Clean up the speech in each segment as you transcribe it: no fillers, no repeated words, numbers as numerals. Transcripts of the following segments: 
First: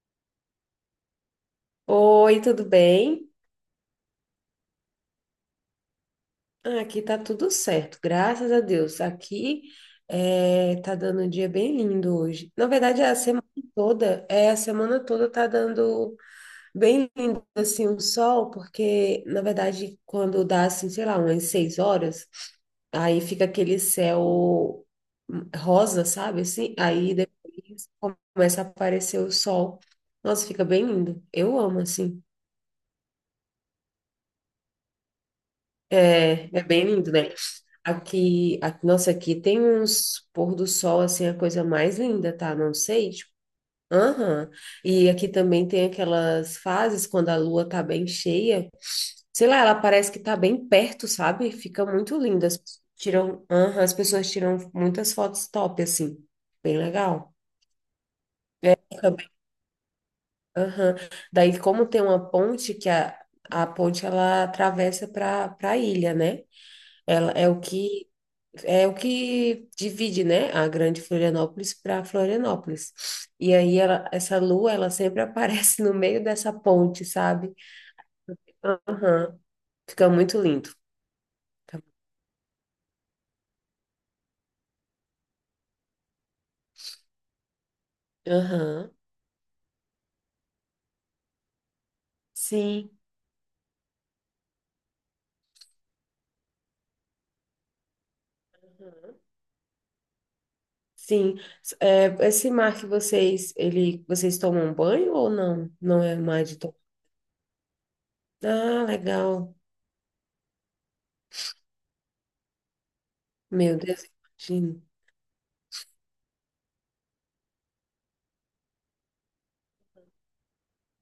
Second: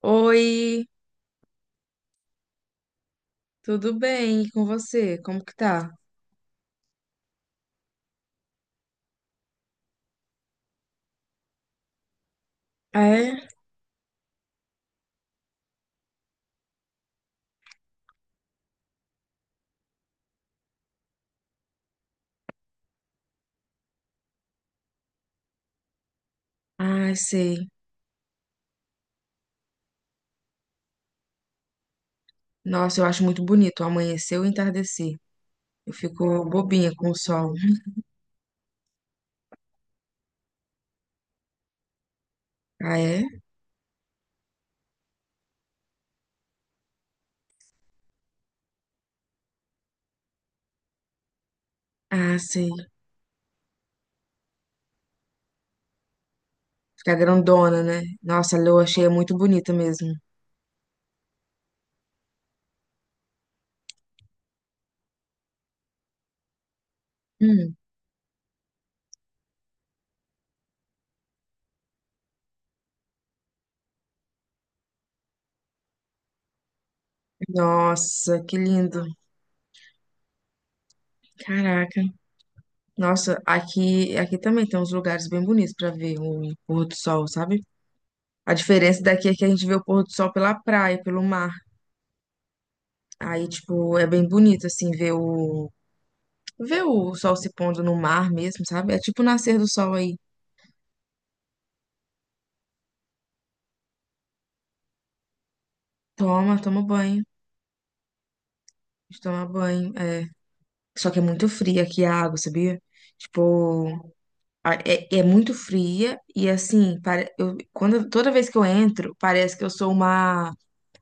Oi, Oi, tudo bem? tudo bem? E com você? Como que tá? Ah, aqui tá tudo certo, graças a Deus. Aqui tá dando um dia bem lindo hoje. Na verdade, Ah, é? A semana toda tá dando bem lindo assim o sol, porque na verdade quando dá assim, sei lá, umas 6 horas, aí fica aquele céu rosa, sabe? Assim, Ai, aí sei. depois começa a aparecer o sol. Nossa, fica bem lindo. Eu amo assim. Nossa, eu acho muito bonito o amanhecer e o entardecer. Eu fico É, é bem bobinha com lindo, o né? sol. Aqui, nossa, aqui tem uns pôr do sol, assim, a coisa mais linda, tá? Não Ah, sei, é? tipo, aham. E aqui também tem aquelas fases quando a lua tá bem cheia, sei lá, ela parece que tá bem perto, sabe? Fica muito Ah, linda. Sei. Aham, as pessoas tiram muitas fotos top, assim, bem Fica legal. grandona, né? Nossa, a lua cheia é Fica bem- muito bonita mesmo. Aham. Daí, como tem uma ponte, que a ponte, ela atravessa para a ilha, né? Ela é o Hum. que é o que divide, né, a Grande Florianópolis para Florianópolis. E aí ela, essa lua, ela sempre aparece no meio dessa ponte, sabe? Nossa, que lindo. Aham. Fica muito lindo. Caraca. Nossa, aqui também tem uns lugares bem bonitos pra ver o pôr do sol, sabe? A Aham. diferença daqui é que a gente vê o pôr do sol pela praia, pelo mar. Sim. Aí, tipo, é bem bonito, assim, Ver o sol se pondo no mar mesmo, sabe? É Aham. tipo o nascer do sol aí. Sim. É, esse mar, vocês tomam banho ou não? Não é mar de Toma, tomar. toma banho. Ah, A gente toma legal. banho. É. Só que é muito fria aqui a água, sabia? Meu Deus, Tipo, imagino. é, é muito fria e assim, toda vez que eu entro, parece que eu sou uma.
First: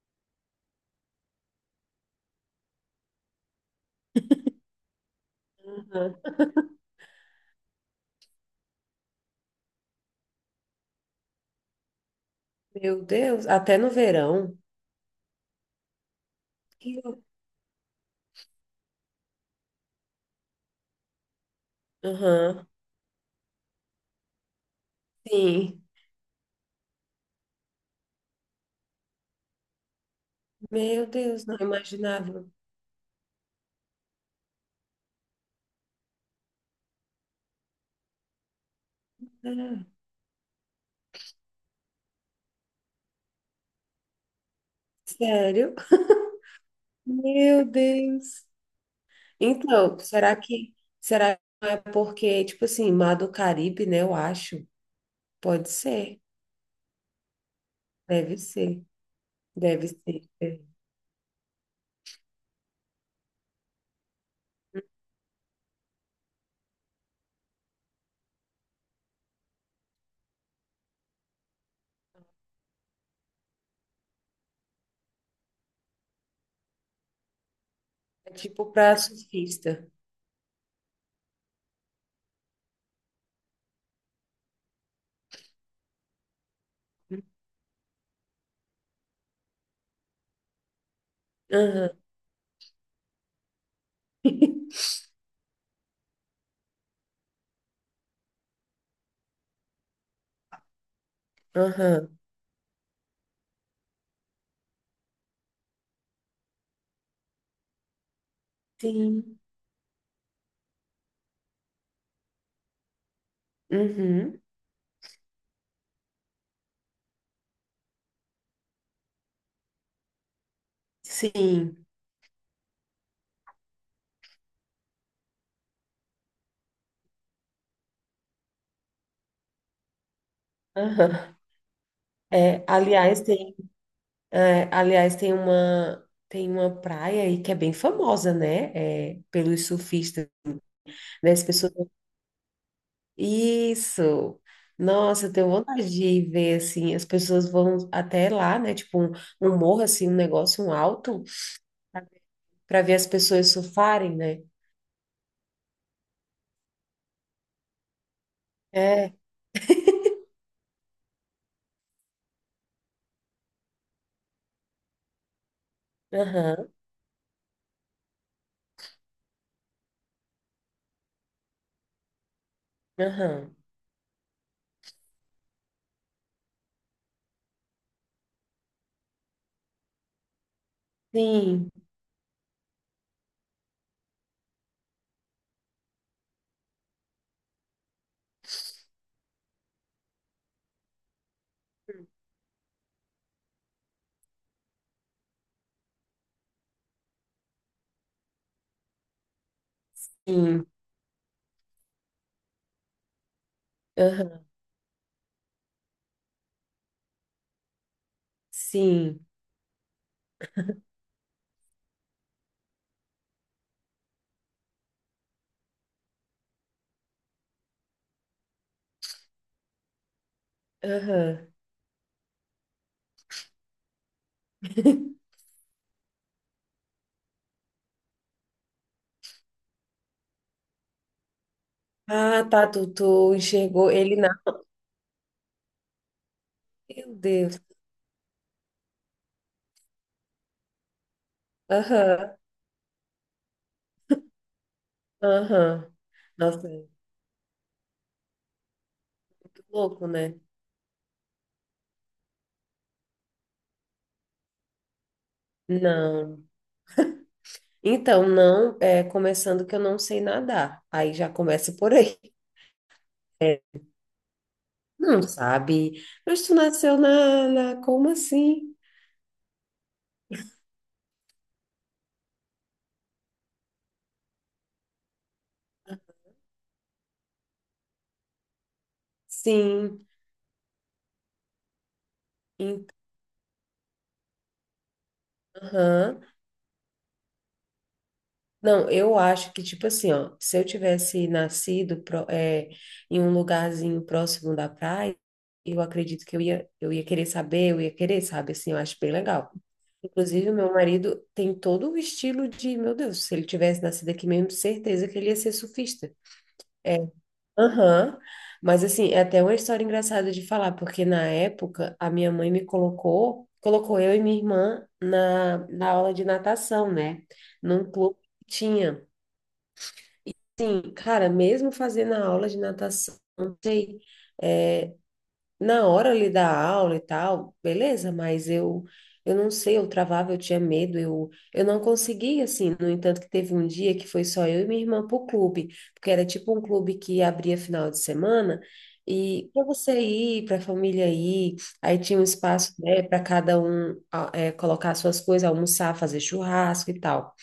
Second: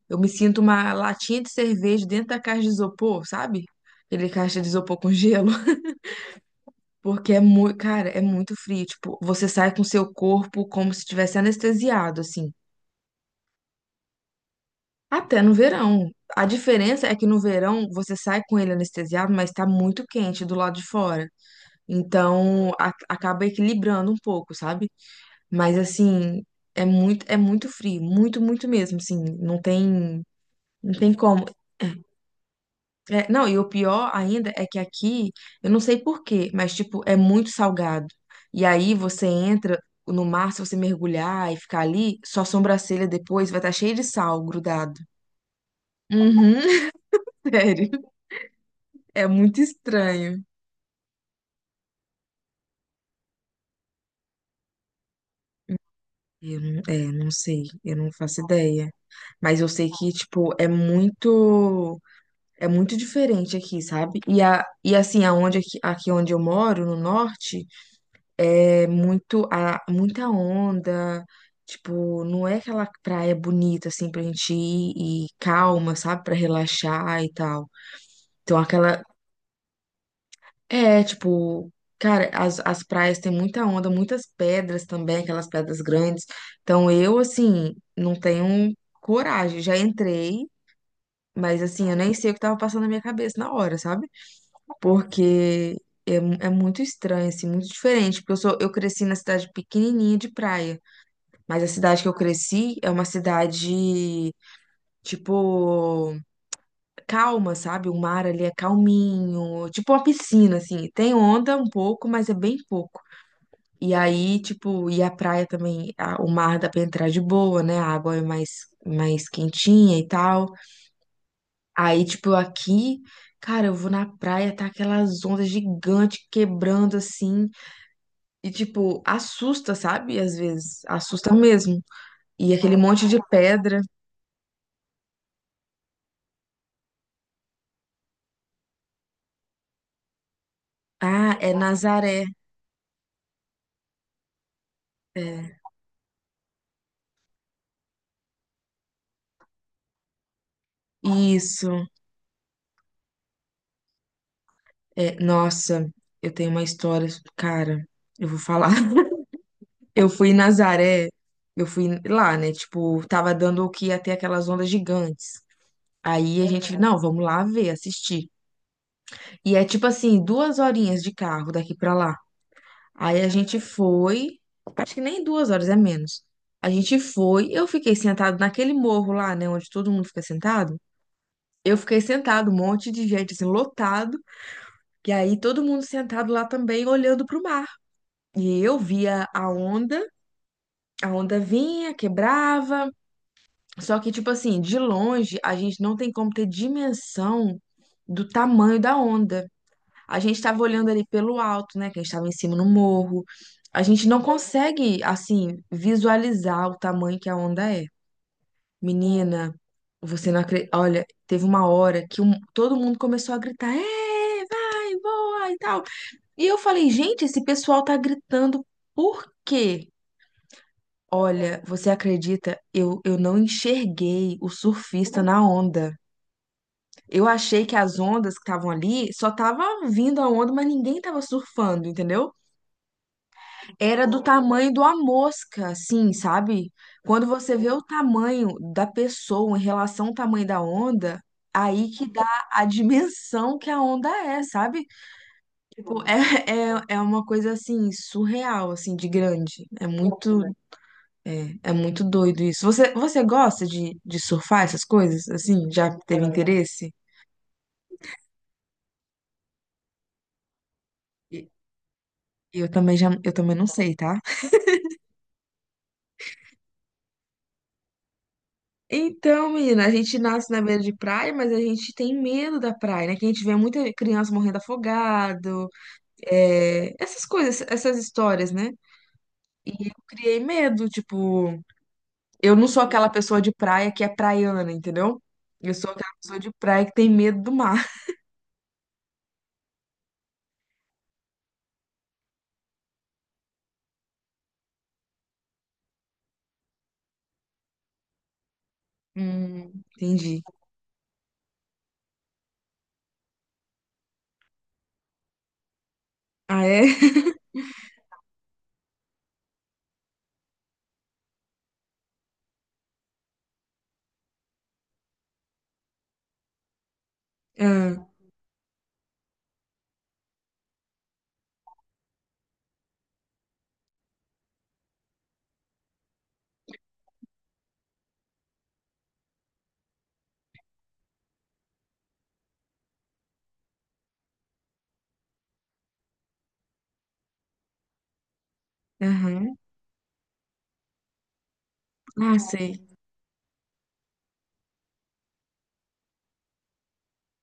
Eu me sinto uma latinha de cerveja dentro da caixa de isopor, sabe? Aquele caixa de isopor com gelo. Aham. Porque é muito, cara, é muito frio. Tipo, você sai com seu corpo como se tivesse anestesiado, assim. Meu Deus, até no verão. Até no verão. A Que diferença é lou- que no verão você sai com ele anestesiado, mas tá muito quente do lado de fora. Aham. Então acaba equilibrando um pouco, sabe? Mas Sim. assim, é muito frio, muito, muito mesmo, assim, não tem, não Meu tem como. Deus, não imaginava. É, não, e o pior ainda é que aqui, eu não sei por quê, mas tipo, é muito salgado. E aí você entra Ah, no mar, se você mergulhar e ficar ali, sua sobrancelha depois vai estar cheia de sal grudado. sério? Uhum, Meu sério. Deus. É muito Então, será estranho. que será que não é porque, tipo assim, Mar do Caribe, né? Eu acho. Pode ser. Eu não, é, não sei, eu não Deve faço ser. ideia. Mas eu Deve sei que, ser. tipo, É é muito diferente aqui, sabe? E assim, aonde aqui, aqui onde eu moro, no norte, é muito, muita onda. Tipo, não é aquela praia bonita, assim, pra gente ir e calma, sabe? Pra relaxar e tal. É Então, tipo pra aquela, surfista. é, tipo, cara, as praias têm muita onda, muitas pedras também, aquelas pedras grandes. Então eu, assim, não tenho coragem. Já entrei, mas assim, eu Aham. nem sei o que tava passando na minha cabeça na hora, sabe? Porque é, é muito estranho, assim, muito diferente. Porque eu sou, eu cresci na cidade pequenininha de praia, mas a cidade que Aham. eu cresci é uma cidade, tipo, calma, sabe? O mar ali é Sim. calminho, tipo uma piscina, assim. Tem onda um pouco, mas é bem pouco. E aí, Uhum. tipo, e a praia também, o mar dá pra entrar de boa, né? A água é mais, mais quentinha e tal. Sim. Aí, tipo, aqui, cara, eu vou na praia, tá aquelas ondas gigantes quebrando assim. E, tipo, assusta, sabe? Às vezes, assusta Aham. mesmo. E É, aquele monte de aliás, pedra. Tem uma praia aí que é bem famosa, né? É, pelos surfistas, né? Ah, As é pessoas Nazaré. Isso. Nossa, eu tenho É, vontade de ver, assim, as pessoas vão até lá, né? Tipo, um morro, assim, um negócio, um alto, isso. para ver as pessoas surfarem, né? É, nossa, eu tenho uma história, cara, eu vou falar. É, Eu fui em Nazaré, eu fui lá, né? Tipo, tava dando o que ia ter aquelas ondas gigantes. Aí a aham, gente, aham, não, vamos lá ver, assistir. E é tipo assim, duas horinhas de carro daqui pra lá. Aí a aham. gente foi, acho que nem duas horas, é menos. A gente foi, eu fiquei sentado naquele morro lá, né? Onde todo mundo fica sentado. Sim, Eu fiquei sentado, um monte de gente, assim, lotado. E aí todo mundo sentado lá também, olhando pro mar. E eu via a onda vinha, quebrava. Só que, tipo assim, de longe, a gente não tem como ter dimensão do tamanho da onda. A gente estava sim, olhando ali pelo alto, né? Que a gente estava em cima no morro. A gente não aham, consegue, assim, visualizar o tamanho que a onda é. sim, Menina, você não acredita. Olha, teve uma hora que todo mundo começou a gritar: é, vai, voa e tal. E eu falei: gente, esse pessoal tá gritando por quê? aham. Olha, você acredita? Eu não enxerguei o surfista na onda. Eu achei que as ondas que estavam ali só tava vindo a onda, mas ninguém tava surfando, entendeu? Ah, tá, tu enxergou Era ele do na. tamanho de uma mosca, assim, sabe? Meu Quando você Deus. vê o tamanho da pessoa em relação ao tamanho da onda, aí que dá Aham, a dimensão que a onda é, sabe? aham. Tipo, Nossa, é muito é uma coisa assim, surreal, assim, de grande. É louco, né? muito, é, é muito doido isso. Você, você gosta de surfar essas coisas, assim? Já teve Não. interesse? Então, não, começando que eu não sei nadar. Aí já E- começa por aí. Eu também já, eu também É. não sei, tá? Não sabe? Mas tu nasceu na. Como assim? Então, menina, a gente nasce na beira de praia, mas a gente tem medo da praia, né? Que a gente vê muita criança morrendo afogado, é, essas coisas, essas histórias, né? E eu Sim. criei medo, tipo, eu não sou Então, aquela pessoa de praia que é praiana, entendeu? Eu sou aquela aham. pessoa de praia que tem medo do mar. Não, eu acho que, tipo assim, ó, se eu tivesse nascido em um lugarzinho próximo da praia, eu acredito que eu ia querer saber, eu ia querer, sabe? Assim, eu acho bem legal. Hum, entendi. Inclusive, o meu marido tem todo o estilo de, meu Deus, se ele tivesse nascido aqui mesmo, certeza que ele ia ser surfista. Ah, é? É. Aham. Mas assim, é até uma história engraçada de falar, porque na época a minha mãe me colocou eu e minha irmã na aula de natação, né? Num Ah, clube que tinha. E assim, cara, mesmo fazendo a aula de natação, não sei. é, Na hora ali da aula e tal, beleza, mas eu não sei, eu travava, eu tinha medo, eu não conseguia assim. No entanto, que teve um dia que foi só eu e minha irmã pro clube, porque era tipo um clube que abria final de semana e aham. para você ir, para a família ir, aí tinha um Ah, espaço, sei. né, para cada um colocar suas coisas, almoçar, fazer churrasco e tal.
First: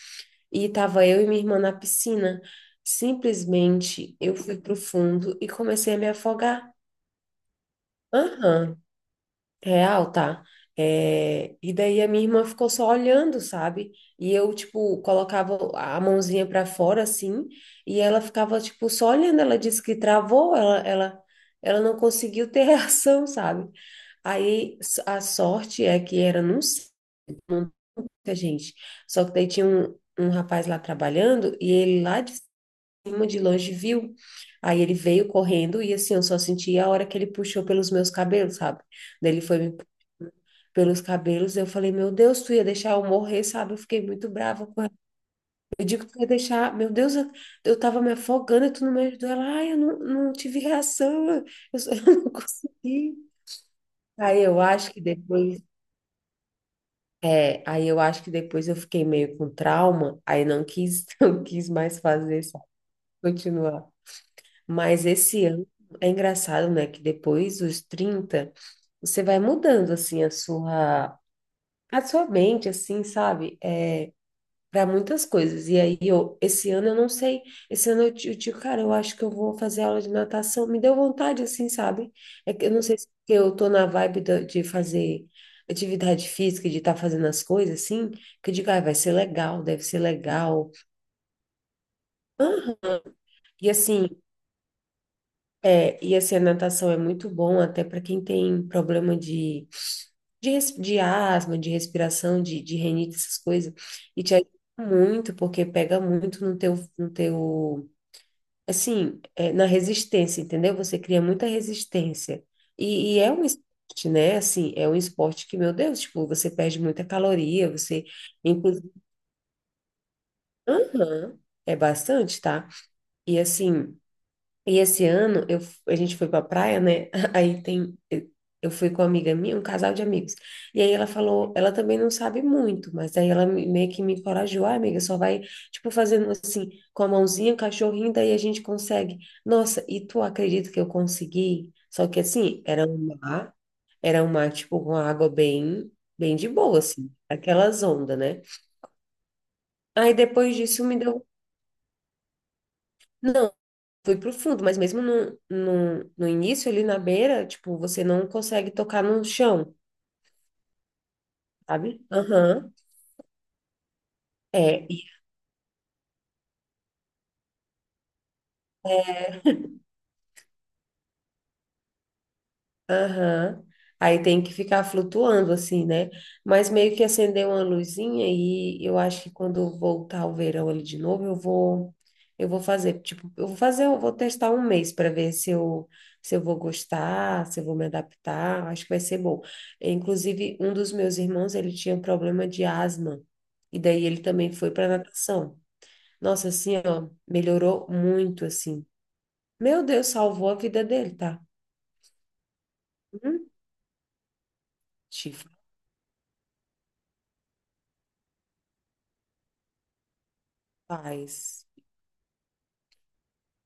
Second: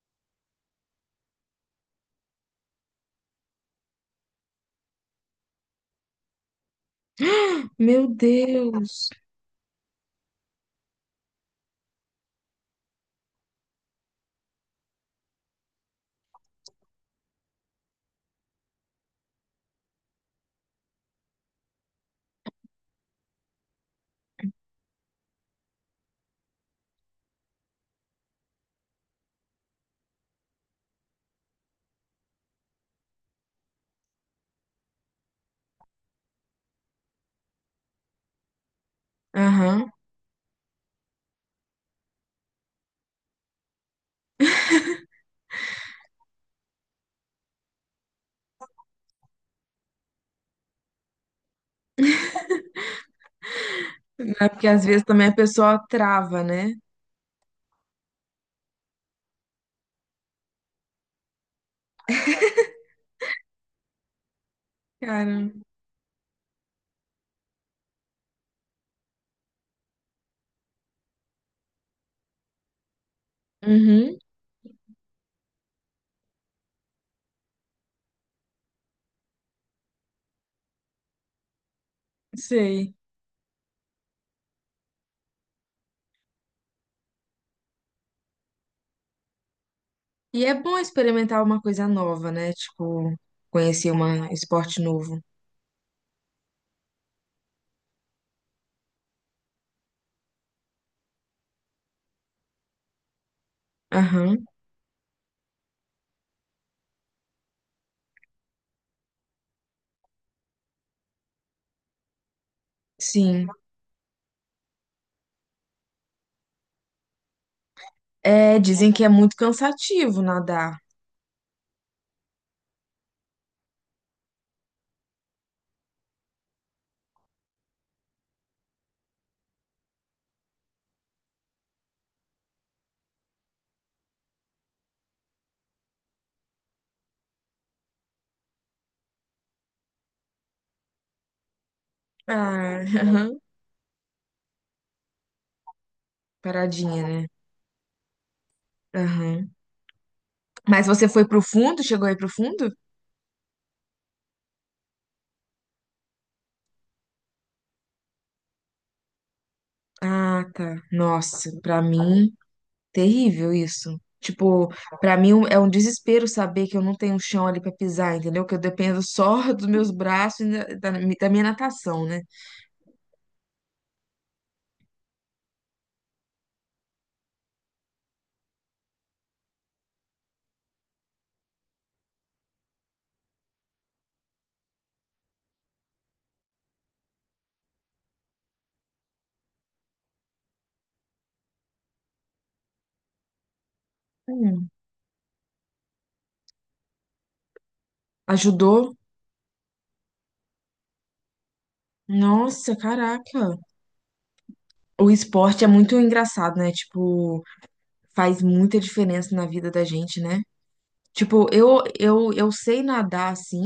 E tava eu e minha irmã na piscina. Simplesmente eu fui pro fundo e comecei a me afogar. Meu Aham. Deus. Real, tá? É, e daí a minha irmã ficou só olhando, sabe? E eu, tipo, colocava a mãozinha pra fora, assim, e ela ficava, tipo, só olhando. Ela disse que travou, ela não conseguiu ter reação, sabe? A sorte é que era num cerca, gente. Só que daí tinha um rapaz lá trabalhando e ele lá de cima, de longe, viu. Aí ele veio correndo e, assim, eu só senti a hora que ele puxou pelos meus cabelos, sabe? Daí ele foi me Aham. pelos cabelos. Eu falei, meu Deus, tu ia deixar eu morrer, sabe? Eu fiquei muito brava com ela. Eu digo, tu ia deixar, meu Deus, eu tava me afogando e tu não me ajudou. Ela, ai, eu não tive reação, eu não consegui. Aí É eu porque às acho que vezes também a depois, pessoa trava, né? Aí eu acho que depois eu fiquei meio com trauma, aí não quis, não quis mais fazer, sabe? Continuar. Mas esse Cara. ano é engraçado, né? Que depois dos 30 você vai mudando assim a sua mente, assim, sabe? É, Uhum, para muitas coisas. E aí, eu, esse ano eu não sei, esse ano eu, eu digo, cara, eu acho que eu vou fazer aula de natação. Me deu vontade, assim, sabe? É que eu não sei. sei se porque eu tô na vibe de fazer atividade física, de estar fazendo as coisas, assim, que eu digo, ah, vai ser legal, deve ser E é legal. bom experimentar uma coisa nova, né? Aham. Tipo, E conhecer assim, um esporte novo. A natação é muito bom até para quem tem problema de, de asma, de respiração, de rinite, essas coisas. E te Aham, ajuda muito, porque pega muito no teu, no teu assim, é, na resistência, entendeu? Você cria muita resistência. E é um sim. esporte, né? Assim, é um esporte que, meu Deus, tipo, você perde muita caloria, você, É, inclusive, dizem que é muito cansativo nadar. aham, é bastante, tá? E assim, e esse ano a gente foi pra praia, né? Aí tem. Eu fui com uma amiga minha, um casal de amigos. E aí ela falou, ela também não sabe muito, mas aí ela meio que me encorajou, ah, amiga, só vai, tipo, fazendo assim, com a mãozinha, o cachorrinho, daí a gente consegue. Nossa, e tu acredita que eu consegui? Só que assim, Ah, era um aham. mar, era um mar, tipo, com a água bem, bem de boa, Paradinha, assim, né? aquelas ondas, né? Aham. Aí depois disso Mas me você deu. foi pro fundo? Chegou aí pro fundo? Fui pro fundo, mas mesmo no início, ali na beira, tipo, você não consegue tocar no chão, Ah, tá. Nossa, pra sabe? mim, Aham. terrível isso. Tipo, É. pra mim um, é um desespero saber que eu não tenho chão ali pra pisar, entendeu? Que eu dependo só dos meus braços e da, da minha natação, né? Aham. Aí tem que ficar flutuando assim, né? Mas meio que acender uma luzinha e eu acho que quando voltar o verão ali de novo, eu vou fazer, tipo, eu vou fazer, eu vou testar um mês para ver se eu vou gostar, se eu vou me adaptar, acho que vai ser bom. Inclusive, um dos meus irmãos, ele tinha um problema de asma e daí ele também Hum. foi para natação. Nossa, assim, ó, melhorou muito assim. Ajudou? Meu Deus, salvou a vida dele, tá? Nossa, Hum, caraca. O te esporte é muito engraçado, né? Tipo, faz muita diferença na vida da gente, né? Tipo, faz. eu sei nadar assim,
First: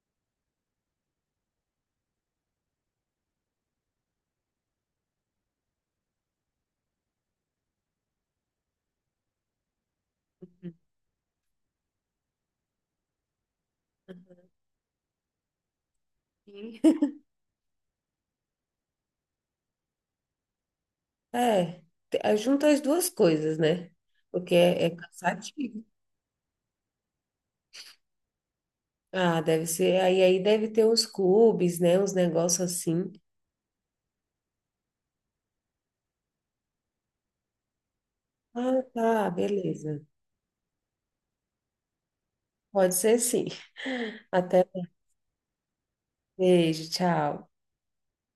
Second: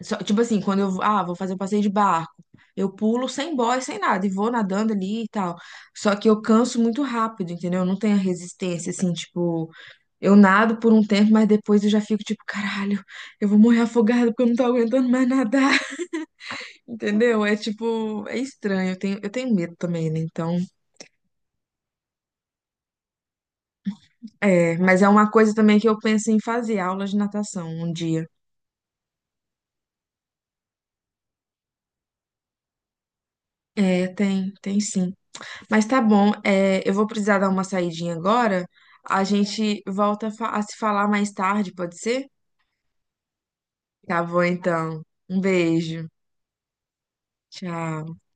tipo assim, quando eu ah, vou fazer um passeio de barco, eu pulo sem boia, sem nada, e vou nadando ali e tal. Só que eu canso muito rápido, entendeu? Eu não tenho a resistência, assim, tipo, eu E- nado por um tempo, mas depois eu já fico tipo, caralho, eu vou morrer afogada porque eu não tô aguentando mais nadar, entendeu? É tipo, é estranho, eu tenho medo também, né? Então. É, aí junta as duas coisas, né? Porque É, é mas é uma coisa também cansativo. que eu penso em fazer, aula de natação um dia. Ah, deve ser. Aí deve ter uns clubes, né? Uns negócios assim. É, tem, tem sim. Mas tá bom, é, eu vou precisar dar uma saidinha agora. Ah, A tá, gente beleza. volta a se falar mais tarde, pode ser? Pode ser sim. Tá bom, Até. então. Um beijo. Beijo, tchau. Tchau.